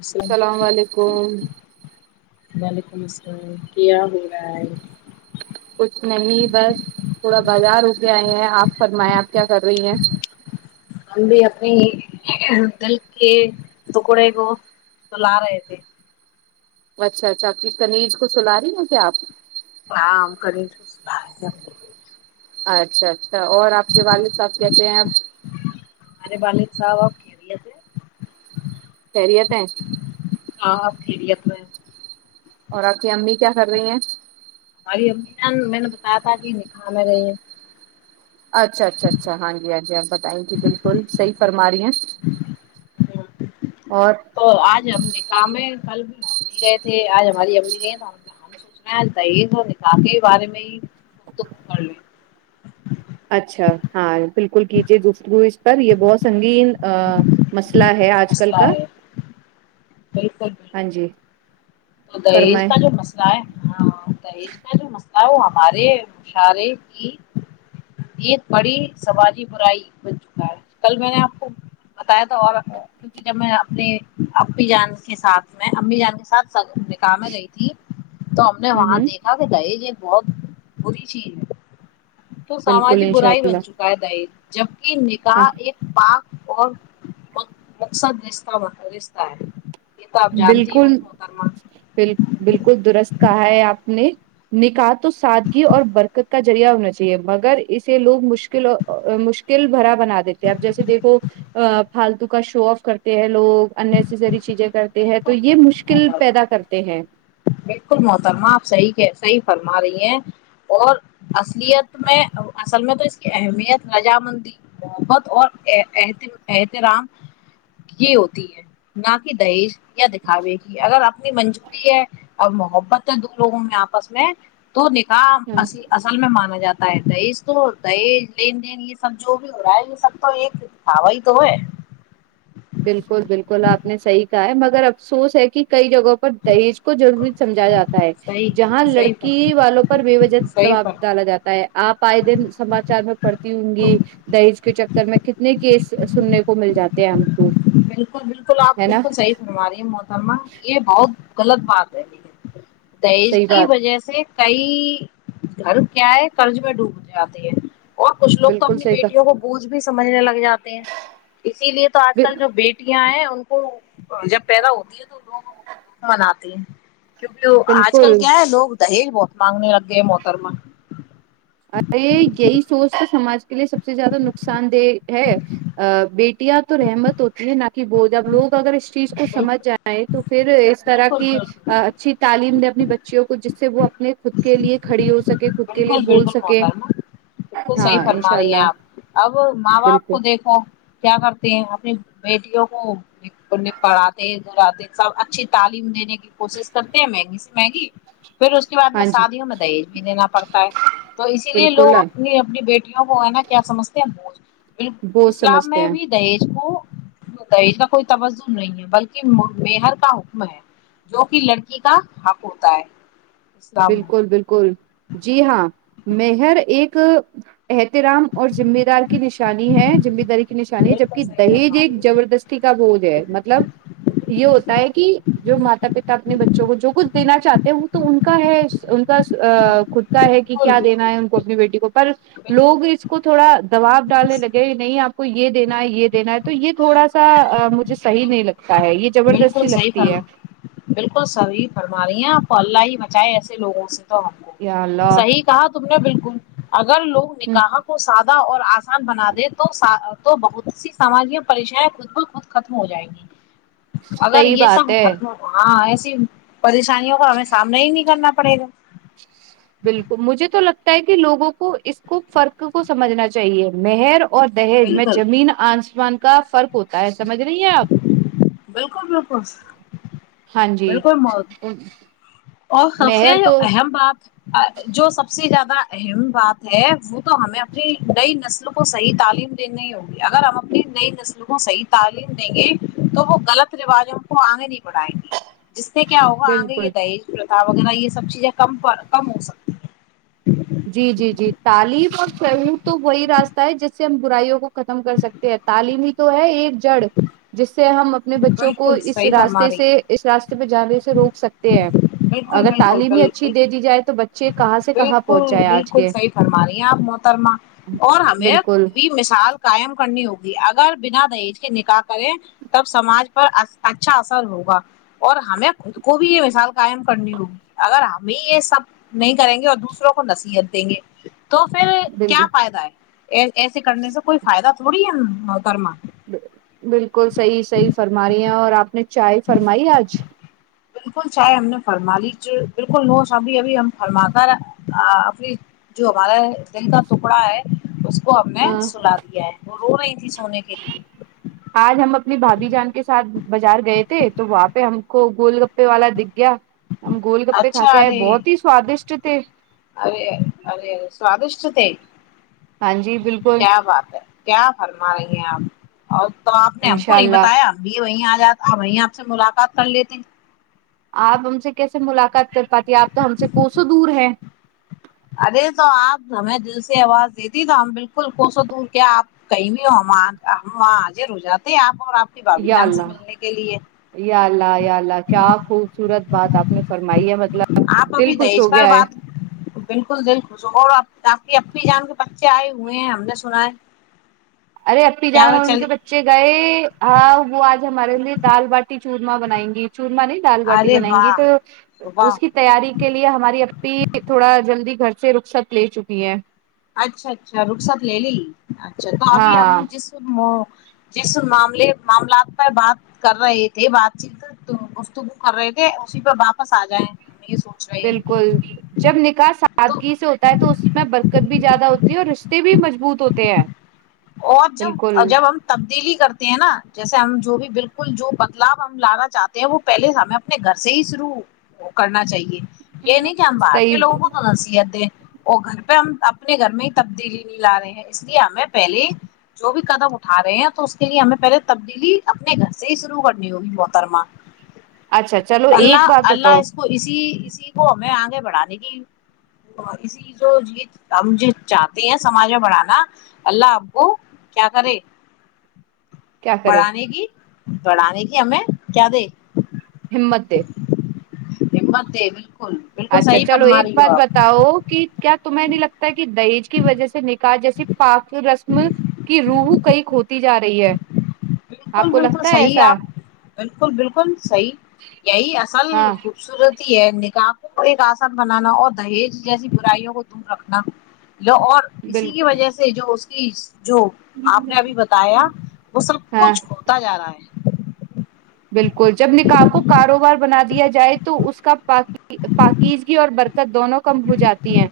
السلام سلام علیکم وعلیکم السلام کیا بول رہا ہے کچھ نہیں بس تھوڑا بازار رک آئے ہیں آپ فرمائیں آپ کیا کر رہی ہیں ہم بھی اپنی دل کے ٹکڑے کو تو لا رہے تھے اچھا اچھا کنیج کو سلا رہی ہیں کیا آپ ہاںم کر ل ب اچھا اچھا اور آپ کے والد صاحب کہتے ہیں اپ ولد سریتے خری اپ اور آپ کی امی کیا کر رہی ہیں ہماری امی میں نے بتایا تھا کہ ن کہا میں رہی یہ اچھا اچھا اچھا ہاں جی ہاں جی آپ بتائیں گی بالکل صحی فرما رہی ہیں اور تو آج ہم نے کام ہے کل بھی بھی گئے تھے آج ہماری امی نہیں ہم ہم سوچنا ہے ت یہ س نکا کے بارے میں ہی تو کر لیں اچھا ہاں بالکل کیجیے گفتگو اس پر یہ بہت سنگین ا م پلا ہے آج کل مسئلہ کا ہے بالکل ہاں بالکل جی تو دہیز فرمائے کا جو مسئلہ ہے ہاں یہج کا لو ن وہ ہمارے مشارے کی ایک بڑی سماجی برائی بن چکا ہے کل میں نے آپ کو بتایا تھا اور کیونکہ جب میں اپنے ابی جان کے ساتھ میں امی جان کے ساتھ نکا میں گئی تھی تو ہم نے ہ وہاں ہ دیکھا کہ د یہ بہت بری چیز ہے تو بالکل ساماجک انشاء برا ہی بن اللہ چکا ہے دہج جپ کی ہاں نکح ایک پاک اور مقصد رہ رشہ ہے یہ تو آپ جانتی ہوی ب بالکل درست کہا ہے آپ نے نکات تو سادگی اور برکت کا جو ریعہ ہونا چاہیے مگر اسے لوگ مشکل مشکل بھرا بنا دیتے ہیں اب جیسے دیکھو فالتو کا شو آف کرتے ہیں لوگ انری چیزیں کر ہیں تو بالکل یہ مشکل بالکل پیدا کرتے ہیں بالکل محترمہ آپ صحیح صحیح فرما رہی ہیں اور ات میں اصل میں تو اہمیت رجامندی محبت اور احترام کی ہوتی ہے نہ کہ دہیش یا دکھاوے گی اگر اپنی منظوری ہے اور محبت دو لوگوں میں آپس میں تو نکاح ہاں اصل میں مانا جاتا دہیز تو دہز لین دین یہ سب جو بھی ہو رہا ہے یہ سب تو ایک تھاوا ہی تو ہے بالکل بالکل آپ نے صحیح ہے مگر افسوس ہے کہ کئی جگہوں پر دہیج کو ضروری سمجھایا جاتا ہے صحیح جہاں صحیح لڑکی فرما والوں پر بے وجہ صحیح دباب ڈالا فرما جاتا ہے آپ پائی دن سماچار میں پڑتی ہوں گی دہج کے چکر میں کتنے کیس سننے کو مل جاتے ہیں ہم ہی بالکل بالکل آپ بالکل صحی فرا رہی ہیں مو سما یہ بہت غلط بات رہنی ہے دہز صحیح کی بات وجہ سے کئی گھر کیا ہے قرض میں ڈوب جاتے ہیں اور کچھ لو تو بالکل اپنی صحیح کہ بیٹیوں کو بوجھ بھی سجھنے لگا جاتے ہیں اسی لیے تو آج کل جو بیٹیاں ہیں ان کو جب پیدا ہوتی ہے تو لوگ مناتے ہیں کیونکہ وہ آج کل بالکل کیا ہے لوگ دہج بہت مانگنے لگے موتر میں ارے یہی سوچ تو سماج کے لیے سب سے زیادہ نقصان دہ ہے بیٹیاں تو رحمت ہوتی ہیں نہ کہ بول اب لوگ اگر اس چیز کو سمجھ بالکل جائیں تو پھر اس طرح بالکل کی بالکل اچھی تعلیم دے اپنی بچیوں کو جس سے وہ اپنے خود کے لیے کھڑی ہو سکے خود کے لیے بالکل بول بالکل سکے بالکل صحیح ہاں فرما انشاء رہی ہیں اللہ آپ اب ماں باپ بالکل کو دیکھو کیا کرتے ہیں اپنی بیٹیوں کو اننے پڑھاے سب اچھی تعلیم دینے کے کوشش کرتے ہیں مہنگی سے مہنگی پھر اس کے بعد میں ہاں جی شادیوں میں دہیج بھی دینا پڑتا ہے تو اسی لیے بالکل لوگ اپنی اپنی بیٹی کو ہے نا کیا سمجتے ہیں بالکل بہت اسلام سمجھتے میں ہیں بھی دہیج کو [unintelligible] کوئی توجن نہیں ہے بلکہ مر کا حکم ہے جو کہ لڑکی کا حق ہوتا ہے اسلام بالکل میں بالکل جی ہاں مر ایک رام اور مہ دار کی نشانی ہے مہ داری کی نشانی ہے بالکل جبک صحیح دہیج فرما رہی ایک ہو جبردستی کا بوج ہے مطلب یہ ہوتا ہے کہ جو ماتا پتا اپنے بچوں کو جو کچھ دینا چاہتے ہو تو ہے ان کا خود کا ہے کہ بالکل کیا دینا ہے بالکل ان کو اپنی بیٹی کو پر لوگ بالکل اس کو تھوڑا دباب ڈالنے لگے نہیں آپ کو یہ دینا ہے یہ دینا ہے تو یہ تھوڑا سا مجھے صح نہیں لگتا ہے یہ بالکل زبردستی صحیح لگتی فرم ہے بالکل صحی فرما رہی ہیںپ تو اللہ ہی مچائے ایسے لوگوں سے تو ہم کو یا اللہ صحیح کہا تم نے بالکل اگر لوگ ہ نکح کو ساتھ اور آسان بنا دے تو تو بہت سی ساماج میں پریشائیں خود ب خود ختم ہو جائیں گی اگر صحیح یہ بات سب ہے ختم ہاں ایس پریشانیوں کا ہمیں سامنا ہی نہیں کرنا پڑے گا بالکل مجھے تو لگتا ہے کہ لوگوں کو اس کو فرق کو سمجھنا چاہیے مہر اور دہیج میں بالکل زمین آنسمان کا فرق ہوتا ہے سمجھ نہیںی ہیں آپ بالکل بالکل ہاں جی بالکل مت اور سبفیا مہر جو تو اہم بات جو سب سے زیادہ اہم بات ہے وہ تو ہمیں اپنی نئی نسلوں کو کو صحیح تعلیم دینی ہوگی اگر ہم اپنی نئی نسل کو صحیح تعلیم دیں گے تو وہ غلط رواجوں کو آگے نہیں بڑھائیں گی جس سے کیا ہوگا آن گے بالکل یہ دہیج وغیرہ یہ سب چیزیں کم کم ہو سکتی ہیں جی جی جی تعلیم اور رور تو وہی راستہ ہے جس سے ہم برائیوں کو ختم کر سکتے ہیں تعلیمی ہی تو ہے ایک جڑ جس سے ہم اپنے بچوں کو بالکل اس صحیح فرما راستے رہی سے ہیں اس راستے بجاوے سے روک سکتے بالکل اگر بالکل تعلیم ہی بالکل اچھی دے دی جائے تو بچ یہ کہاں سے کہاں پہنچ بالکل جائیں آج بالکل کے صحیح فرما رہی ہیں آپ محترما اور ہمیں خود بالکل بھی مثال قائم کرنی ہوگی اگر بنا دہج کے نکاح کریں تب سماج پر اچھا اثر ہوگا اور ہمیں خود کو بھی یہ مثال قائم کرنی ہوگی اگر ہمیں یہ سب نہیں کریں گے اور دوسروں کو نصیحت دیں گے تو پھر کیا بالکل فائدہ ہے ایسے کرنے سے کوئی فائدہ تھوڑی ہے گرما بالکل صحیح صحیح فرم رہ ہیں اور آپ نے چائے فرمائی آج بالکل چاہے ہم نے فرما لی بالکل نوش ابھی ابھی ہم فرما کر اپنی جو ہمارے دل کا ٹکڑا ہے اس کو ہم نے ہاں، سلا دیا ہے وہ رہئی آج ہم اپنی بھابھی جان کے ساتھ بازار گئے تھے تو وہاں پہ ہم کو گول گپے والا گیا ہم گول گپے کھا کے آئے بہت ہی سوادشٹ پچتے ارےرے سوادشٹتے ہاں جی بالکل کیا بات ہے کیا فرم رہی ہیں آپ اور تو آپ نے ہم کو انشاء نہیں اللہ بتایا اب وہی آج اب وہیں آپ سے ملاقات کر لیتے آپ ہم سے کیسے ملاقات کر پاتی ہے آپ تو ہم سے کون سو دور ہیں ارے تو آپ ہمیں دل سے آواز دیتی تو ہم بالکل کو سو دور کیا آپ کہیں بھی ہو ہم وہاں آجر ر جاتے آپ اور آپ کی بھابھی یا جان سے لا ملنے کے لیے یا لا یا لا کیا خوبصورت بات آپ نےوا آپ ابھی دہیش ب بات بالکل دل خوش ہو اور آپ باقی اب بھی جان کے بچے آئے ہوئے ہیں ہم نے سنا ہے ارے اپی کیا جان وہ اور ان چلی کے بچے گئے ہاں وہ آج ہمارے لیے دال باٹی چورمہ بنائیں گی چورم نہیں دال باٹی ارے بنائیں گی تو واہ واہ اس کی تیاری کے لیے ہماری اپی تھوڑا جلدی گھر پ رخصت لے چکی ہے اچھا اچھا رخصات لے لی اچھا تو ابھی ہم ہاں جس جس معاملے معاملات پہ بات کر رہے تھے بات چیت گفگو کر رہے تھے اسی پہ واپس آ جائےیں بالکل جب نکاح تو سادگی سے ہوتا ہے تو اس میں برکت بھی زیادہ ہوتی ہے اور رشتے بھی مضبوط ہوتے ہیں اور جب بالکل جب ہم تبدیلی کرتے ہیں نا جیسے ہم جو بھی بالکل جو بدلاؤ ہم لانا چاہتے ہیں وہ پہلے ہمیں اپنے گھر سے ہی شروع کرنا چاہیے یہ نہیں کہ ہم باہر کے صحیح لوگوں کو تو نصیحت دے وہ گھر پہ ہم اپنے گھر میں ہی تبدیلی نہیں لا رہے ہیں اس لیے ہمیں پہلے جو بھی قدم اٹھا رہے ہیں تو اس کے لیے ہمیں پہلے تبدیلی اپنے گھر سے ہی شروع کرنی ہوگی موحترما اچھا چلو ایک بات بتاؤ اس کو اسی اسی کو ہمیں آگے بڑھانے کی اسی جو ہم جو چاہتے ہیں سماج میں بڑھانا اللہ آپ کو کیا کرے کیا کرے بڑھانے کی پڑھانے کی ہمیں کیا دے ہممتے ہممت اچھا چلو ایک بات بتاؤ کہ کیا تو میں نہیں لگتا ہے کہ دہیج کی وجہ سے نکاح جیسی پاک رسم کی روحو کئی کھوتی جا رہی ہے بالکل آپ کو بالکل لگتا ہے صحیح ایسا آپ بالکل بالکل صحیح یہی اصل ہاں خوبصورت نکاح کو کو ایک آسان بنانا اور دہیج جیسی برائیوں کو دور رکھنا و اور اسی کی بالکل وجہ سے جو تیس جو آپ نے ابھی بتایا وہ سب ہاں کچھ ہوتا جا رہا ہے بالکل جب نکاح کو کاروبار بنا دیا جائے تو اس کا پی پاکیزگی اور برکت دونوں کم ہو جاتی ہے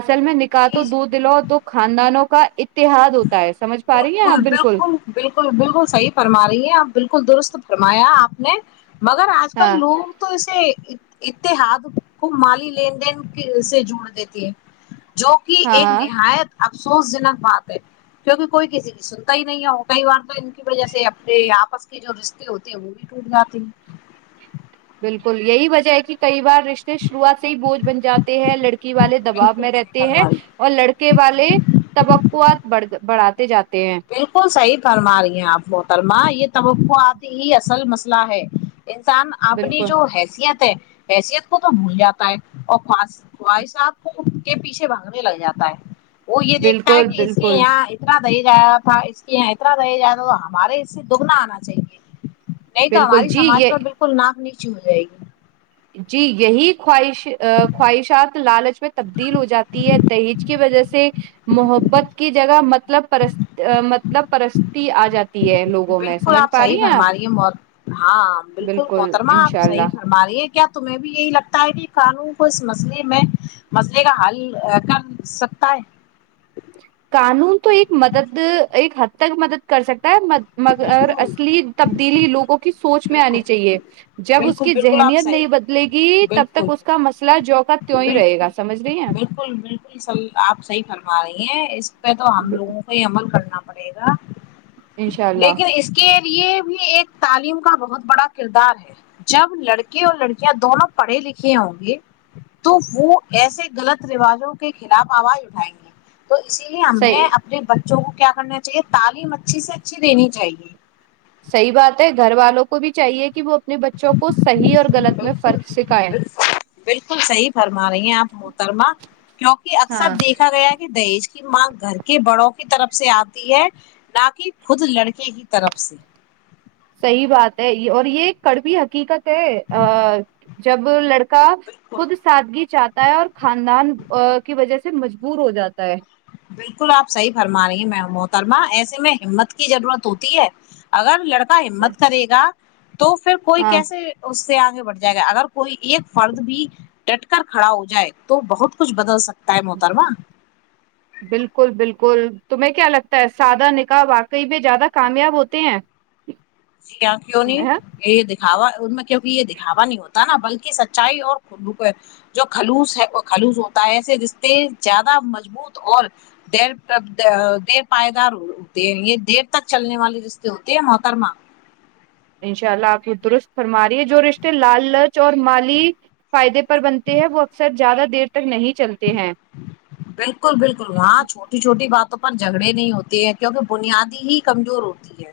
اصل میں نکال جی تو جی دودھ دلو تو خاندانوں کا ا اتحاد ہوتا ہے سمجھ پا رہی ہیں آپ بالکل بالکل بالکل بالکل صحی فرما رہی ہے آپ بالکل ل درست فرمایا آپ نے مگر آج ہاں کل لوگ تو ایسے اتحاد کو مالی لین دین سے جوڑ دیتی ہے جو کہ ہاں ایک ہاں نہایت س اس زنت باتے کیونکہ کوئی کسی کی سنتا ہی نہیں ہو کئی بار تو ان کی وجہ سے اپنے آپس کے جو رشتے ہوتے ہیں وہ بھی ٹوٹ جاتے ہیں بالکل یہی وجہ ہے کہ کئی بار رشتے شروعات سے ہی بوجھ بن جاتے ہیں لڑکے ی والے دباؤ بالکل میں صحیح رہتے ہیں فرما رہی اور لڑکے والے توقوعات بڑ بڑھاتے جاتے ہیں بالکل صحب کرما رہی ہیں آپ محترما یہ توقعتی ہی اصل مسئلہ ہے انسان اپنی بالکل جو حیثیت ہے حیثیت کو تو بھول جاتا ہے اور خواہ خواہشب کو کے پیچھے بھاگنے لگ جاتا ہے وہ یہ دیکھتا ہے بالکل کہ اس سے بالکل یہاں اتنا صی ہے اس کے یہاں اتنا رہ جائے تو تو ہمارے اس سے دگنا آنا چاہیے نہیں تو بالکل ہماری جی سماج یہ میں بالکل ناک ا ہو جائے گی جی یہی خواہش خواہشات لالچ میں تبدیل ہو جاتی ہے دہیج کی وجہ سے محبت کی جگہ مطلب پرست مطلب پرستی آ جاتی ہے لوگوں میں بالکل سمجھ آپ پا صحیح ہیں فرما آپ رہی ہیں ہاں بالکل محترمہ آپ انشاء صحیح اللہ فرما رہی ہیں کیا تمہیں بھی یہی لگتا ہے کہ قانون کو اس مسئلے میں مسئلے کا حل کر سکتا ہے قانون تو ایک مدد ایک حد تک مدد کر سکتا مگر بالکل اصلی تبدیلی لوگوں کی س سوچ میں بالکل آنی چاہیے بالکل جب اس بالکل کی بالکل آپ ذہنیت صحیح نہیں بدلے گی تب بالکل تک اس کا مسئلہ جو کا تیوں ہی رہے بالکل گا سمجھ رہی ہیں بالکل بالکل سر آپ صحیح فرما آ ہے اس تو ہم لگوں کو ہی عمل کرنا منی گا انشاء اللہ لیکن اس کے یہ بھی ایک تعلیم کا بہت بڑا کردار ہے جب لڑکے اور لڑکیاں دونوں پڑھے لکھے ہوں گے تو وہ ایسے غلط رواجوں کے خلاف آواز اٹھائیں گے تو اسی لیے ہم صحیح نے اپنے ب بچوں کو کیا کرنا چاہیے تعلیم اچھی سے اچھی دینی چاہیے صحی بات ہے گھر والوں کو بھی چاہیے کہ وہ اپنے بچوں کو صحیح اور غلط میں بکل فرق سکھائے ب بالکل صحی فرما رہی ہیں آپ محترما کیونکہ اکثر ہاں دیکھا گیا ہے کہ دہیج ماں گھر کے بڑوں کی طرف سے آتی ہے نہ کہ خود لڑکے کی طرف سے صحیح بات ہے یہ اور یہ ایک کڑبی حقیقت ہے جب لڑک کا بالکل خود سادگی چاہتا اور خاندان کی وجہ سے مجبور ہو جاتا ہے بالکل آپ صحیح فرما رہی میں محترما ایسے میں ہمت کی ضرورت ہوتی ہے اگر لڑک کا ہمت کرے گا تو پھر کوئی ہاں کیسے سے آگے بڑھ جائے گا اگر کوئی ایک فرد بھی ٹ کر کھڑا ہو جائے تو بہت کچھ بدل سکتا ہے محترما بالکل بالکل تمہیں کیا لگتا ہے سادہ نکاح واقعی بھی زیادہ کامیاب ہوتے ہیں جاں کیوں نہیں یہ دکھاوا ان میں کیکہ یہ دکھاوا نہیں ہوتا ہوتا نا بلکہ سچائی اور کو جو خلوس ہے خلوص ہوتا ہے ایسے رشتے زیادہ مضبوط اور دیر دیر پائیدار ہوتے ہیں یہ دیر تک چلنے والے رشتے ہوتے ہیں محترما انشاء اللہ آپ کو درست فرما رہی ہے جو رشتے لال لچ اور مالی فائدے پر بنتے ہیں وہ اکثر زیادہ دیر تک نہیں چلتے ہیں بالکل بالکل وہاں چھوٹی چھوٹی بات پر جھگڑے نہیں ہوتے ہیں کیونکہ بنیادی ہی کمزور ہوتی ہے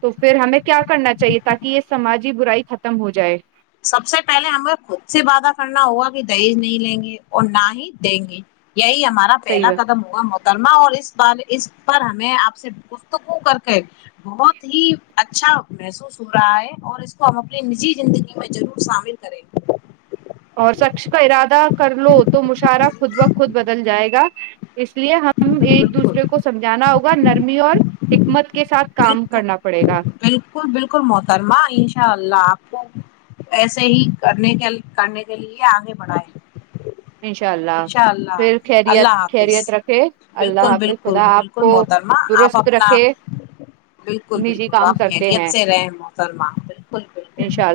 تو پھر ہمیں کیا کرنا چاہیے تاکہ یہ سماجی برائی ختم ہو جائے سب سے پہلے ہمیں خود سے وعدہ کرنا ہوگا کہ دہیز نہیں لیں گے اور نہ ہی دیں گے یہی ہمارا صحیح پہلا بات قدم ہوا م کرما اور اس بار اس پر ہمیں آپ سے گفتگو کر کے بہت ہی اچھا محسوس ہو رہا ہے اور اپنی نجی زندی ضرور شامل کریں اور سکچ کا ارادہ کر لو تو مشعرہ خود بخود بدل جائے گا اس لیے ہم ایک دوسرے بالکل کو سمجھانا نرمی اور حکمت کے ساتھ کام بالکل کرنا پڑ بالکل بالکل محترما انشاء اللہ ایسے ہی کرنے کے کرنے کے لیے آگے بڑھاائے انشاء اللہ انشاء اللہ پھر خیریت اللہ حافظ خیریت رکھے اللہ بالکل حافظ بالکل خدا آپ بالکل کو محترمہ آپ درست اپنا رکھے بالکل نجی بالکل کام آپ کرتے خریت ہیں سے رہیں محترمہ بالکل بالکل انشاء اللہ